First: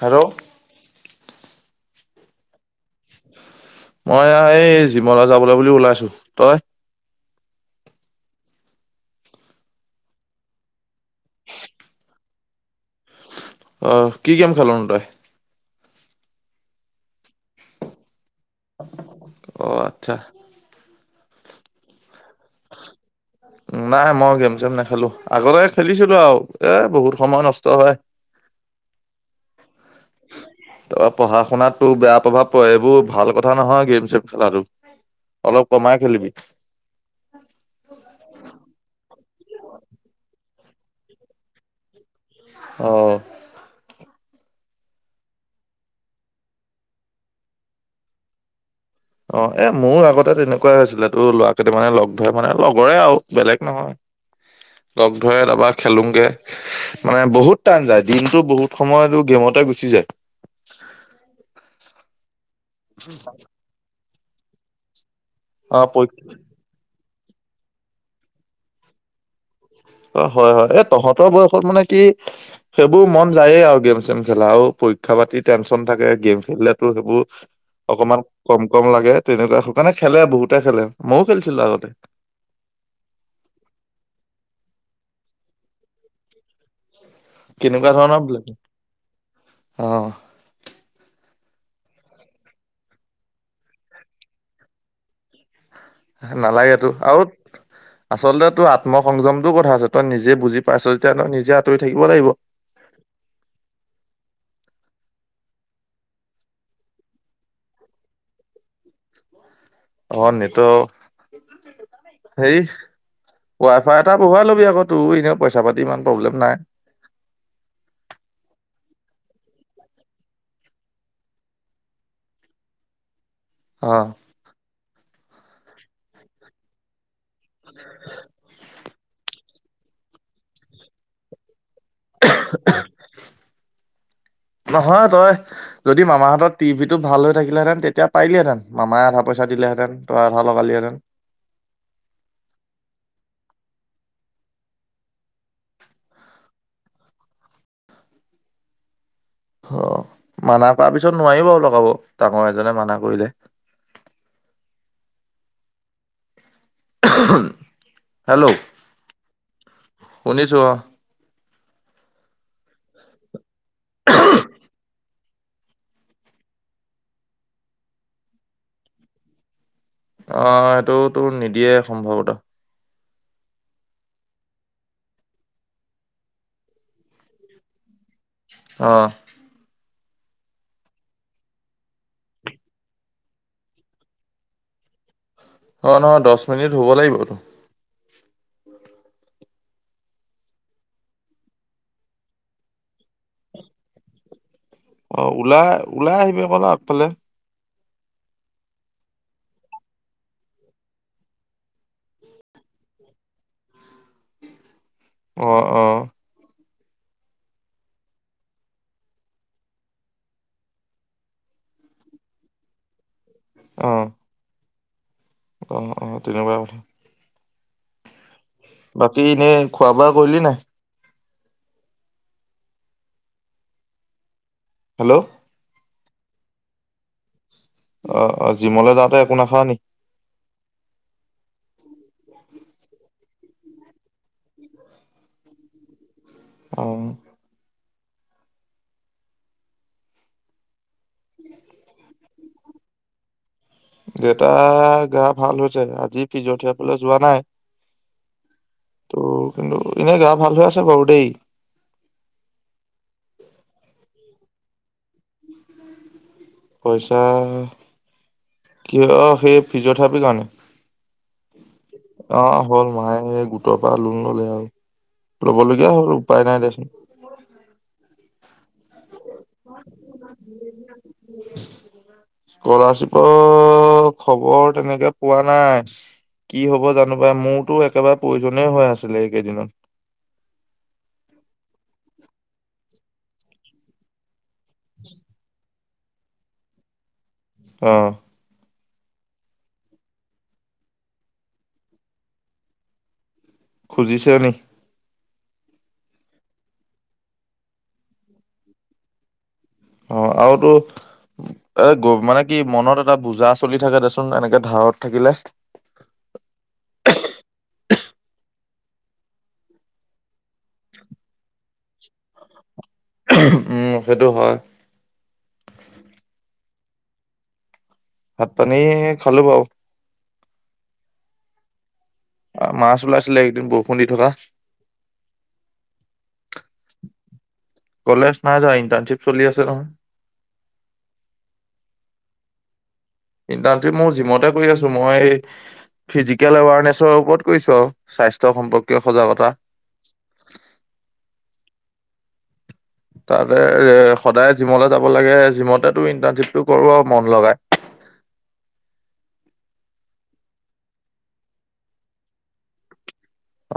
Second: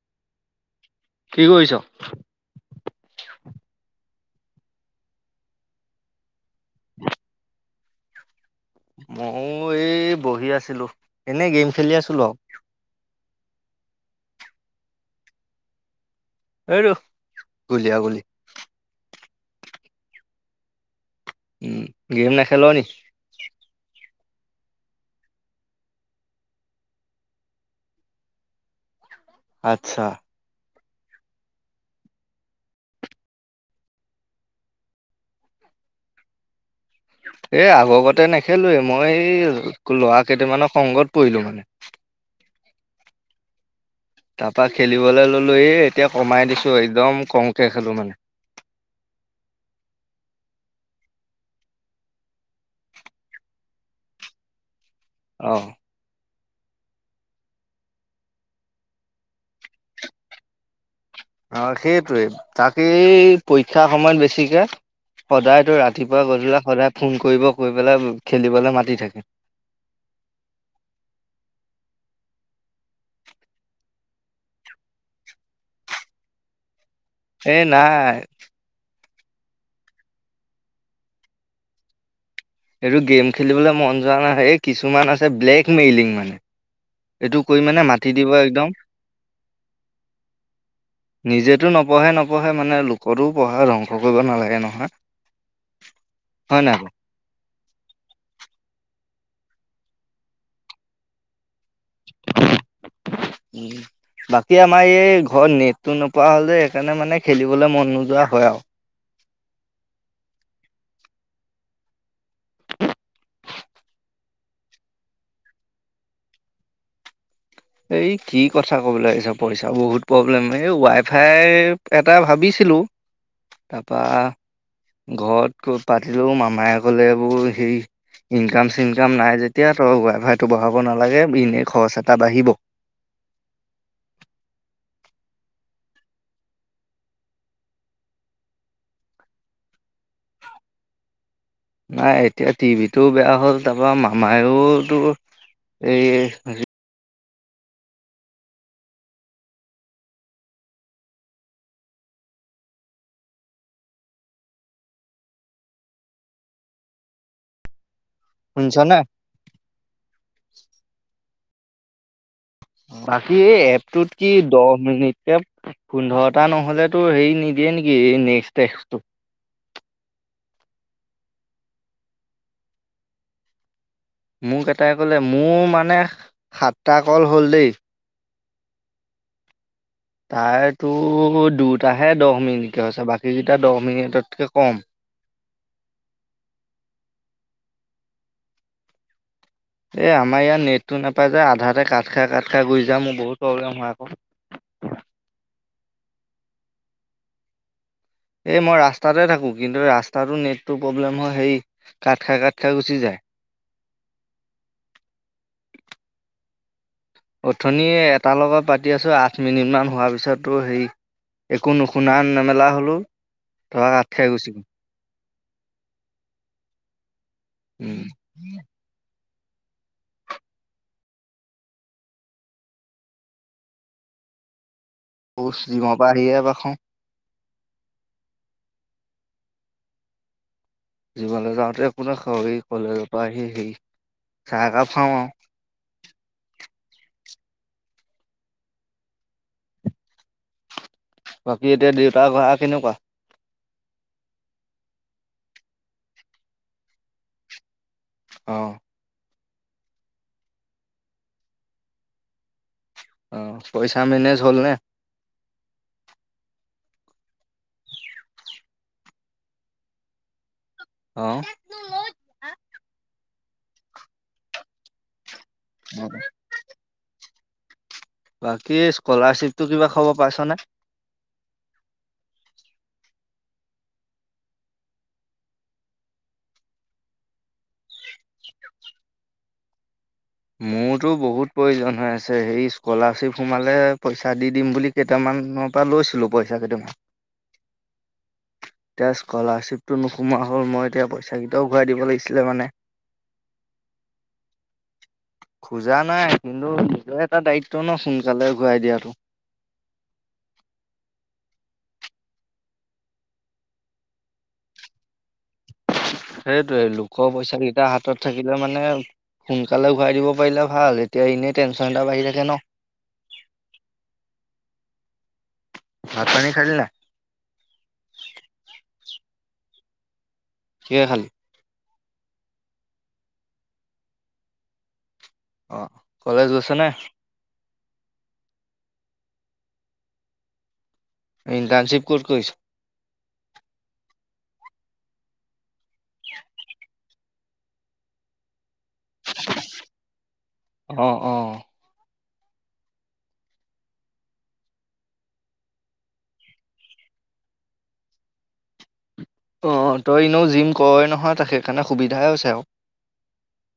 Hello! কি কৰিছ? মই এই জিমলে যাবলৈ বুলি ওলাইছো, তই? মই এই বহি আছিলো এনেই গেম খেলি আছিলো আৰু। আহ কি গেম খেল নো তই? সেইটো গুলিয়া গুলী। অ আচ্ছা! উম গেম নেখেল নি? নাই মই গেম-চেম নেখেলো আগতে খেলিছিলো আৰু এ বহুত সময় নষ্ট হয়। আচ্ছা। তাৰপৰা পঢ়া-শুনাতো বেয়া প্ৰভাৱ পৰে এইবোৰ ভাল কথা নহয় গেম-চেম খেলাটো। অলপ কমাই খেলিবি। এ আগকতে নেখেলোয়ে, মই এই ল'ৰাকেইটামানৰ সংগত পৰিলো মানে। অ'। তাৰপা খেলিবলৈ ললোহি এতিয়া কমাই দিছো একদম কমকৈ খেলো মানে। অ', এ মোৰো আগতে তেনেকুৱাই হৈছিলে তো, ল'ৰাকেইটা মানে লগ ধৰে মানে লগৰে আও বেলেগ নহয়। [inaudible] লগ ধৰে অ তাৰপা খেলোঙগে মানে বহুত টাইম যায়, দিনটোৰ বহুত সময়টো গেমতে গুচি যায়। আ', সেইটোৱেই তাকেই পৰীক্ষাৰ সময়ত বেছিকে সদায় অ তোৰ ৰাতিপুৱা পৰীক্ষা গধূলা সদায় ফোন কৰিব, কৰি পেলাই খেলিবলে মাতি থাকে। অ' হয় হয়, এ তহঁতৰ বয়সত মানে কি সেইবোৰ মন যায়েই আও গেম-চেম খেলা আৰু পৰীক্ষা পাতি টেনচন থাকে, গেম খেলিলো তোৰ সেইবোৰ এ নাই অকমান কম-কম লাগে। তেনেকুৱা, সেইকাৰণে খেলে বহুতে খেলে। মইও খেলিছিলো আগতে। এইটো গেম খেলিবলে মন যোৱা নাই, এই কিছুমান আছে ব্লেক মেইলিং মানে। এইটো কৰি মানে কেনেকুৱা মাতি ধৰণৰ দিব বিলাক একদম, অ নিজে নিজেটো নপঢ়ে-নপঢ়ে মানে লোকৰটো পঢ়া ধ্বংস কৰিব নালাগে নহয়। হয় নাই নালাগেটো বাৰু? আও, আচলতে এইটো আত্ম সংযমটোৰ কথা আছে, তই নিজে বুজি পাইছ যেতিয়া অলপ নিজে আঁতৰি থাকিব লাগিব [unintelligible] বাকী আমাৰ আমাৰ এই ঘৰত নেটতো নোপোৱা হলে যে সেইকাৰণে মানে খেলিবলে মন নোযোৱা হয় আও। অ', নেটৱৰক হেৰি ৱাই ফাই এটা বহুৱাই ল'বি আক, তোৰ এনেও পইচা-পাতি ইমান প্ৰব্লেম নাই। এই কি কথা কবলে আহিছ পইচা বহুত প্ৰব্লেম, এই ৱাই ফাই এটা ভাবিছ ভাবিছিলোঁ, অ তাৰপা ঘৰত গৈ পাতিলোঁ মামাই কলে তোৰ সেই, ইনকাম-চিনকাম নাই যেতিয়া তই ৱাই ফাইটো বঢ়াব নালাগে বি খৰচ এটা বাঢ়িব। [inaudible] নহয় তই, যদি মামাহতৰ টি ভিটো ভাল হৈ থাকিলেঁতেন তেতিয়া পাৰিলিহেঁতেন মামাই আধা পইচা দিলে হেতেন তই আধা লগালিহেতেন। নাই এতিয়া টি ভিটো বেয়া হ'ল, তাৰপা মামাওতো এই অ', মানা কৰা পিছত নোৱাৰিব বাওঁ লগাব, ডাঙৰ এজনে মানা কৰিলে। [inaudible] হেল্ল', শুনিছনে? শুনিছো অ'। বাকী এই এপটোত কি দহ মিনিটকে পোন্ধৰটা নহলেতো হেৰি নিদি য়ে নেকি এ নেক্সট্ তেকচটো অ', সেইটো তোৰ নিদিয়ে সম্ভৱত। মোক এটাই ক'লে, মোৰ মানে সাতটা কল হ'ল দেই। অ'। তাইৰটো দুটাহে দহ মিনিটকে হৈছে, বাকীকিটা দহ মিনিটতকে কম। অ', নহয় দচ মিনিট হব লাগিব ইটো। এ আমাৰ ইয়াত নেটটো নাপায় যে, আধাতে কাট খাই কাট খাই গুচি যায় মোৰ বহুত প্ৰব্লেম হয় আকৌ। [inaudible] অ', ওলাই ওলাই আহিবি অকন আগফালে। এই মই ৰাস্তাতে থাকো, কিন্তু ৰাস্তাটো নেটটো প্ৰব্লেম হয় সেই কাট খাই কাট খাই গুচি যায়। [inaudible] অ অ অথনি এটাৰ লগত পাতি আছো আঠ মিনিট মান হোৱাৰ পিছ তোৰ হেৰি একো নুশুনা নেমেলা হ'লো, ধৰা কাট খাই গুচি গল। অহ' অহ', তেনেকুৱায়ে কথা। উম বাকী এনেই খোৱা বোৱা কৰিলি নাই। হেল্ল' পচ যিমৰ পৰা আহি হে ভাত খাওঁ। অঁ অঁ জিমলে যাওঁতে একো নাখাৱ নি জীমলৈ যাওঁতে একো নাখাৱ কলেজৰ পৰা আহি সেই চাহ একাহ খাওঁ আওঁ। [unintelligible] অঁ বাকী এতিয়া দেউতা ঘঁহা কেনেকুৱা দেউতা গা ভাল হৈছে আজি ফিজিঅ থেৰাপি লৈ যোৱা নাই। অহঁ। অঁ কিন্তু এনেই গা ভাল হৈ আছে বাৰু দেই। অঁ পইচাঁ মেনেজ হ'ল নে। পইচাঁ। কি অঁ সেই ফিজিঅথেৰাপিৰ কাৰণে অঁ। অঁ, হ'ল মায়ে সেই গোটৰপৰা লোন ল'লে আও। ল'ব লগীয়া হ'ল। উপায় নাই দেচোন। বাকি, স্কলাৰশ্বিপটো কিবা খবৰ পাইছনে? অঁ খবৰ তেনেকে পোৱা নাই। কি হ'ব জানো পাই? মোৰটো একেবাৰে প্ৰয়োজনে হৈ আছিলে এইকেইদিনত। ছে হেৰি, স্কলাৰশ্বিপ সোমালে পইঁচা দি দিম বুলি কেইটামানক পা লৈছিলোঁ পইঁচা কেইটামান। অঁ এতিয়া স্কলাৰশ্বিপটো নোসোমোৱা হ'ল। মই এতিয়া পইঁচা কেইটাও ঘূৰাই দিব লাগিছিলে মানে। খুজিছে নি? খোজা নাই কিন্তু নিজৰ এটা দায়িত্ব ন' সোনকালে ঘূৰাই দিয়াটো। অঁ আওটো এ গ, মানে কি, মনত এটা বুজা চলি থাকে দেচোন, এনেকে ধাৰত থাকিলে। সেইটোৱে লোকৰ পইঁচা কেইটা হাতত থাকিলে মানে সোনকালে ঘূৰাই দিব পাৰিলে ভাল। এতিয়া এনেই টেন্‌শ্বন এটা বাঢ়ি থাকে ন'। উম, সেইটো হ'য়। ভাত- পানী খালি নাই? ভাত- পানী খালো বাওঁ। কিহে খালি? অঁ, মাছ ওলাইছিলে এইকেইদিন বৰষুণ দি থকা। অঁ, কলেজ গৈছ নে? কলেজ নাইযোৱা। ইন্টাৰ্নশ্বিপ চলি আছে নহয়। ইণ্টাৰ্নশ্বিপ ক'ত কৰিছ? ইণ্টাৰ্নশ্বিপ মোৰ জিমতে কৰি আছো। মই এই ফিজিকেল এৱাৰনেছৰ ওপৰত কৰিছো আও। স্বাস্থ্য সম্প- কীয় সজাগতা। অ' অ'। তাতে, সদায় জিমলে যাব লাগে। জিমতেটো ইণ্টাৰ্নশ্বিপটো কৰো আও মন লগাই। [unintelligible] অঁ, তই এনেও জিম কৰই নহয়। তাত সেইকাৰণে সুবিধাই হৈছে আও।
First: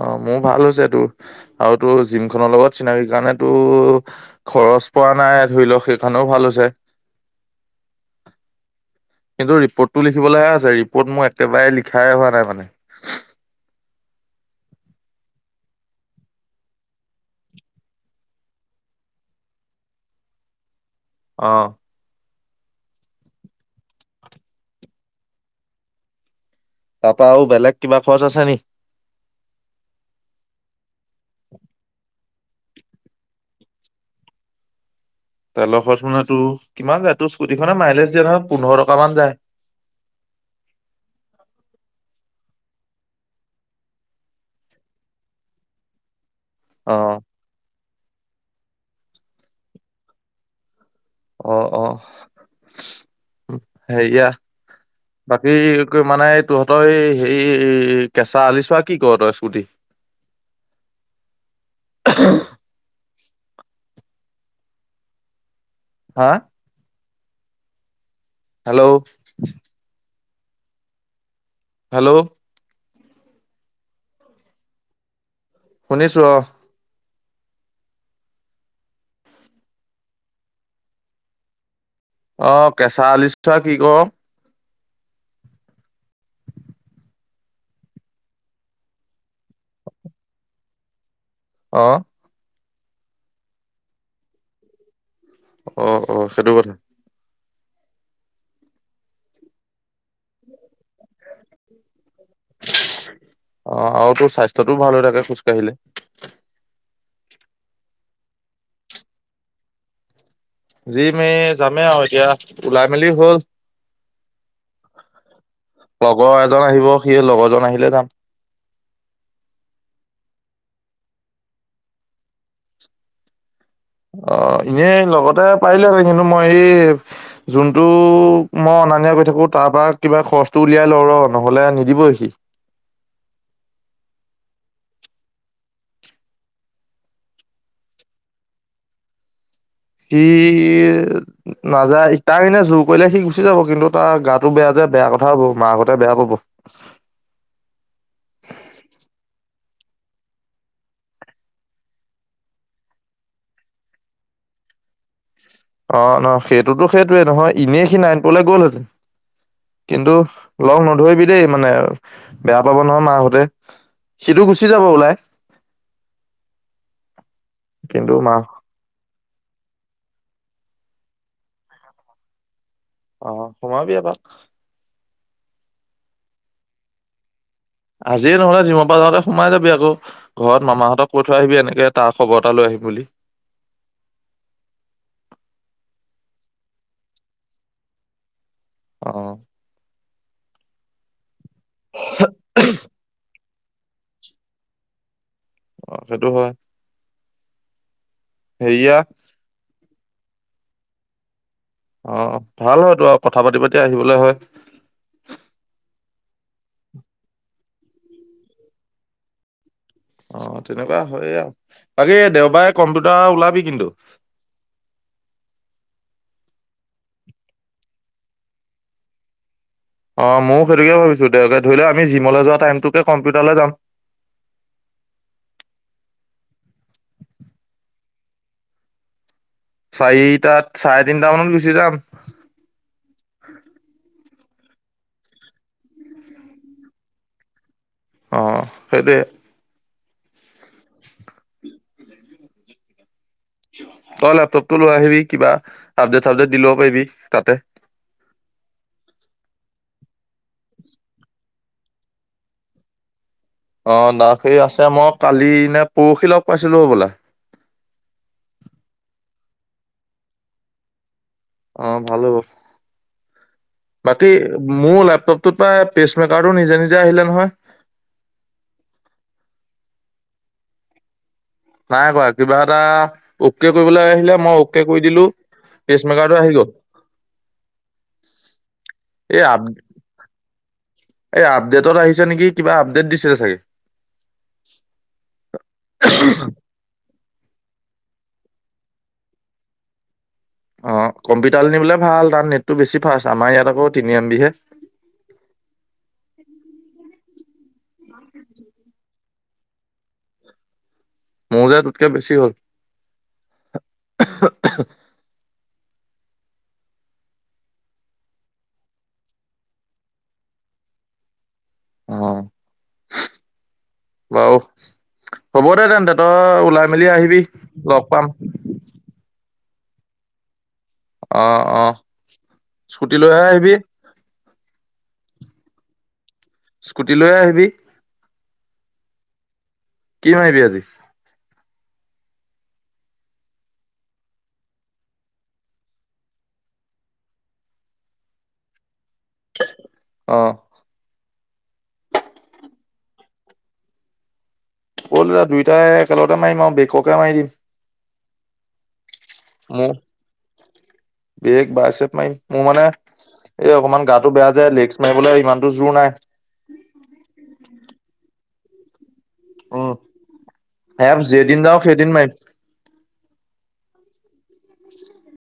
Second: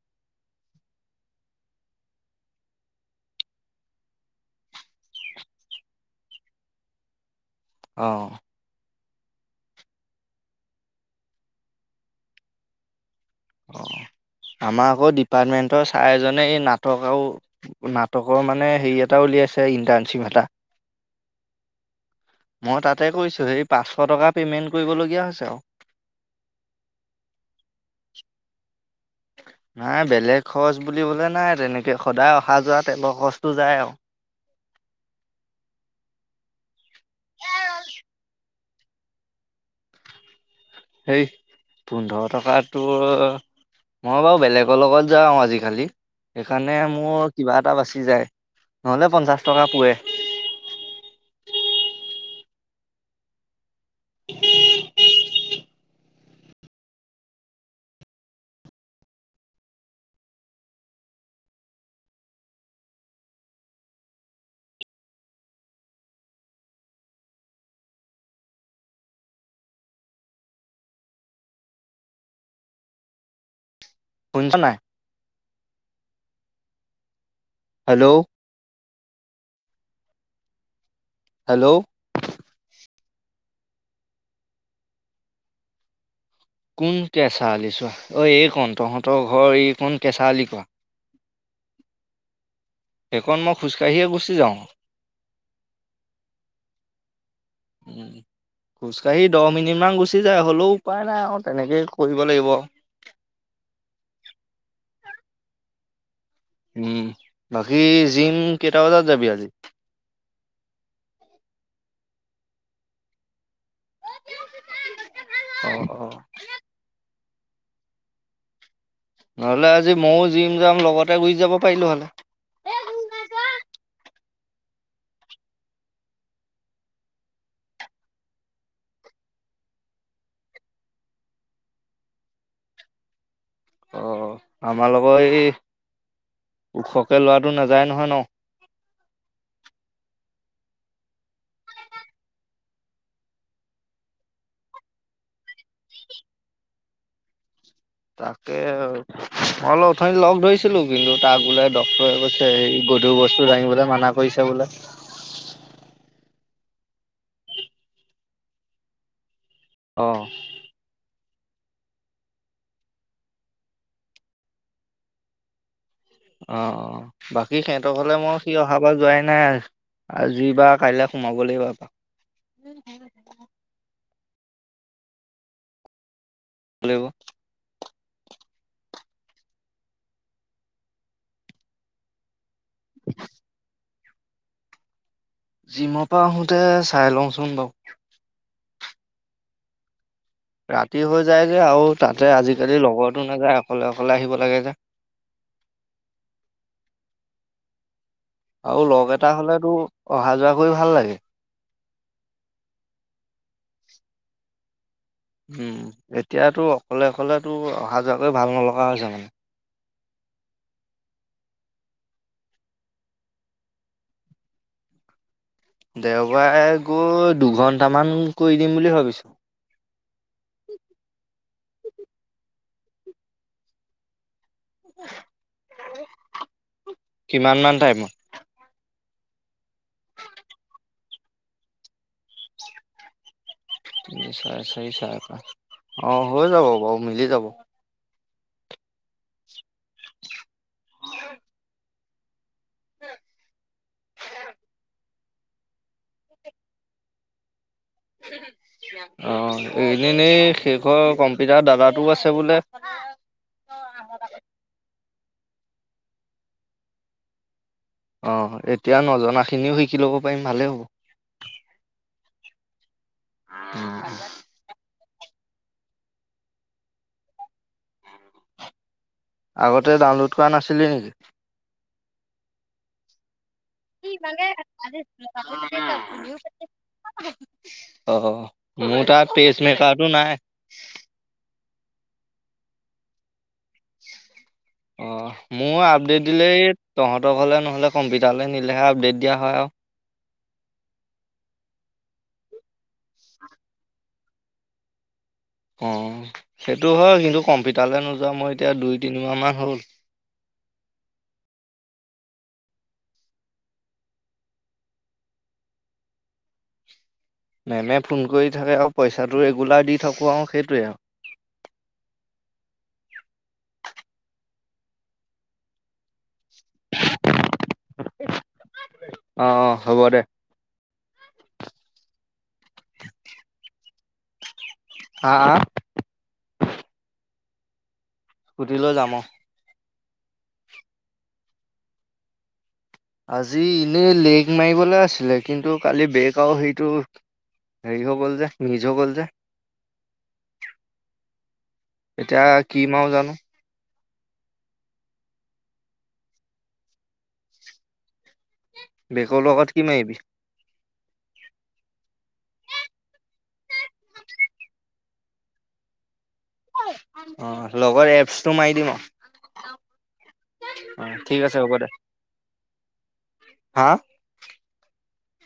অঁ, মোৰ ভাল হৈছেটো আৰু তোৰ জিম খনৰ লগত চিনাকি কাৰণেটো খ্‌ খৰচ পোৱা নাই। ধৰিলওক, সেইকাৰণেও ভাল হৈছে। অ'। কিন্তু ৰিপৰ্তটো লিখিবলৈহে আছে, ৰিপৰ্ট মোৰ একেবাৰে লিখাই হোৱা নাই। মানে অঁ আমাৰ আকৌ ডিপাৰ্টমেন্টৰ ছাৰ এজনে এই নাটক আৰু নাটকৰ মানে হেৰি, এটা উলিয়াই আছে ইণ্টাৰ্নশ্বিপ এটা। অঁহ মই তাতে কৰিছোঁ, সেই পাঁচশ টকা পেমেন্ট কৰিবলগীয়া হৈছে আও। তাপা আৰু বেলেগ কিবা খৰচ আছে নি? নাই, বেলেগ খৰছ বুলিবলে নাই। তেনেকে সদায় অ হা যোৱা, তেলৰ খৰছটো যায় আও। তেলৰ খৰছ মানে টো, কিমান যায়? তোৰ স্কুটিখনে মাইলেজ দিয়ে নহ'য়। পোন্ধৰ টকা মান যায়। উ [unintelligible] এইট পোন্ধৰত। থকাটো, মই বাৰু বেলেগৰ লগত যাওঁ আজি-কালি। সেইকাৰণে অ', মোৰ কিবা এটা বাচে। যায়, নহ'লে পঞ্চাছ টকা পোৱে। অঁ, অঁ সেইয়া বা এই কে মানে তহঁতৰ, এই হেৰি কেঁচা আলিছোৱাত কি ক তই স্কুটি? [unintelligible] আহ হা হেল্ল' হেল্ল' শুনিছো নাই শুনিছো অ হেল্ল' হেল্ল' অ কেঁচা আলিচোৱা কি ক কোন কেঁচা আলি চোৱা অ ঐ এই কণ তহঁতৰ ঘৰ এই কণ কেঁচা আলি কোৱা। আহ সেইকণ মই খোজকাঢ়িয়ে গুচি যাওঁ। অ অ সেইটো কথা উম খোজ কাঢ়ি দহ মিনিট মান গুচি যায় হ'লেও উপায় নাই আৰু তেনেকেই কৰিব লাগিব অ আৰু তোৰ স্বাস্থ্যটোও ভাল হৈ থাকে খোজকাঢ়িলে উম বাকী জিম কেইটা বজাত যাবি আজি যি ম যামেই আৰু এতিয়া ওলাই মেলি হল। অ অ লগৰ এজন আহিব সি লগৰজন আহিলে যাম। নহলে আজি ময়ো যিম যাম লগতে গুচি যাব পাৰিলো হলে। অ এনেই লগতে পাৰিলেহ কিন্তু মই এই যোনটো মই অনান কৈ থাকো তাৰ পৰা কিবা খৰচটো উলিয়াই লওঁ ৰ নহলে নিদিব সি অ আমাৰ লগত এই ওখকে লোৱাটো নাযায় নহয় ন ই নাযায় তাৰ কাৰে জোৰ কৰিলে সি গুচি যাব কিন্তু তাৰ গাটো বেয়া যে বেয়া কথা কথা হ'ব মাক আগতে বেয়া কব। [inaudible] তাকে অল উথ লগ ধৰিছিলো কিন্তু তাক বোলে ড্টৰে কৈছে হৰি গধুৰ বস্তু দাঙিবলৈ মানা কৰিছে বোলে অ নহ সেইটোতো সেইটয়ে নহয় এনেই সিনি আনটোলৈ গ'লহেঁতেন অ', কিন্তু অ', লগ নধৰিবি। দেই মানে বেয়া পাব নহয় মাহাহঁতে সেইটো গুচি যাব ওলাই অ বাকী সিহঁতক কিন্তু হলে মা মই সি অহাৰ বা যোৱাই নাই আৰু আজি বা কাইলে সোমাব লাগিব আ অ সোমাবি আকৌ ত হেল্ল' আজিয়ে নহলে যিমৰ পৰা যাওঁতে সোমাই যাবি আকৌ ঘৰত মামাহঁতক কৈ থৈ আহিবি এনেকে তাৰ খবৰ তালৈ আহিম বুলি। জিমৰ পৰা আহোতে চাই লওঁচোন বাৰু। অ। ৰাতি হৈ যায় যে আৰু তাতে আজিকালি লগৰো নাযায়। অকলে অকলে আহিব লাগে যে। অ সেইটো হয়। আৰু হেৰিয়া লগ এটা হলেতো অহা যোৱা কৰি ভাল লাগে। অ ভাল হয়তো আৰু কথা পাতি পাতি আহিবলে হয়। উম এতিয়াতো অকলে অকলেতো অহা যোৱাকৈ ভাল নলগা হৈছে মানে। অ তেনেকুৱা হয়ে আৰু বাকী দেওবাৰে কম্পিউটাৰ ওলাবি কিন্তু। [unintelligible] দেওবাৰে গৈ দুঘন্টামান কৰি দিম বুলি ভাবিছো। দ ধ ধৰি লও আমি জিমলৈ যোৱা টাইমটোকে কম্পিউটাৰলৈ যাম। কিমান মান টাইমত? চাৰিটাত চাৰে তিনটা মানত গুচি যাম। তিনি চাৰে চাৰি চাৰে অ হৈ যাব বাৰু মিলি যাব। অ সেই দে [unintelligible] [unintelligible] তই লেপটপটো লৈ আহিবি কিবা আপডেট চাবডেট দি লব পাৰিবি তাতে। [unintelligible] অ এনেই এনেই শেষৰ কম্পিটাৰ দাদাটো আছে বোলে। অ দাসেই আছে মই কালি নে পৰহি লগ পাইছিলো বোলে। অ এতিয়া নজনা খিনিও শিকি ল'ব পাৰিম ভালেই হ'ব। অ ভাল হব বাকী, মোৰ লেপটপ টোত পেচমেকাৰটো নিজে নিজে আহিলে নহয়। আগতে ডাউনলোড কৰা নাছিলি নেকি? নাই কৰা কিবা এটা অকে কৰিবলৈ আহিলে মই অকে কৰি দিলো, পেছ মেকাৰটো আহি গ'ল। অ মোৰ তাত এই আপডেট পেচমেকাৰটো নাই। এই আপডেটত আহিছে নেকি কিবা আপডেট দিছিলে চাগে। অ মোৰ আপডেট দিলে, এই তহঁত নহ'লে কম্পিউটাৰলৈ নিলেহে আপডেট দিয়া হয় আৰু। অ কম্পিউটাৰ নিবলে ভাল তাৰ নেটটো বেছি ফাৰ্ষ্ট আমাৰ ইয়াত আকৌ তিনি এমবিহে অ সেইটো হয় কিন্তু কম্পিউটাৰলৈ নোযোৱা মই এতিয়া দুই তিনিমাহ মান হল। মোৰ যে টোতকে বেছি হ'ল। অহু অহু মেমে ফোন কৰি থাকে আৰু পইচাটো ৰেগুলাৰ দি থাকোঁ আৰু সেইটোৱেই আৰু। [unintelligible] অ হ'ব দে তেন্তে তই ওলাই মেলি আহিবি, লগ পাম। অ', অ', হ'ব দে। অ অ স্কুটি লৈহে আহিবি। আ আ! স্কুটি লৈহে আহিবি? স্কুটি লৈ যাম। কি মাৰিবি আজি? আজি এনেই লেগ মাৰিবলৈ আছিলে কিন্তু কালি বেগ আৰু সেইটো হেৰি হৈ গ'ল যে নিজৰ গ'ল যে অ। এতিয়া কি মাও জানো। ক'ল দাদা দুইটাই একেলগতে মাৰিম আৰু বেককে মাৰি দিম বেকৰ লগত কি মোৰ মাৰিবি। বেক বাইছেপ মাৰিম মোৰ মানে। এই অকনমান গাটো বেয়া যে লেগছ মাৰিবলৈ ইমানতো জোৰ নাই অঁ লগৰ এপচটো মাৰি দিম আওঁ। উ এপছ যেইদিন যাওঁ সেইদিন মাৰিম হাঁ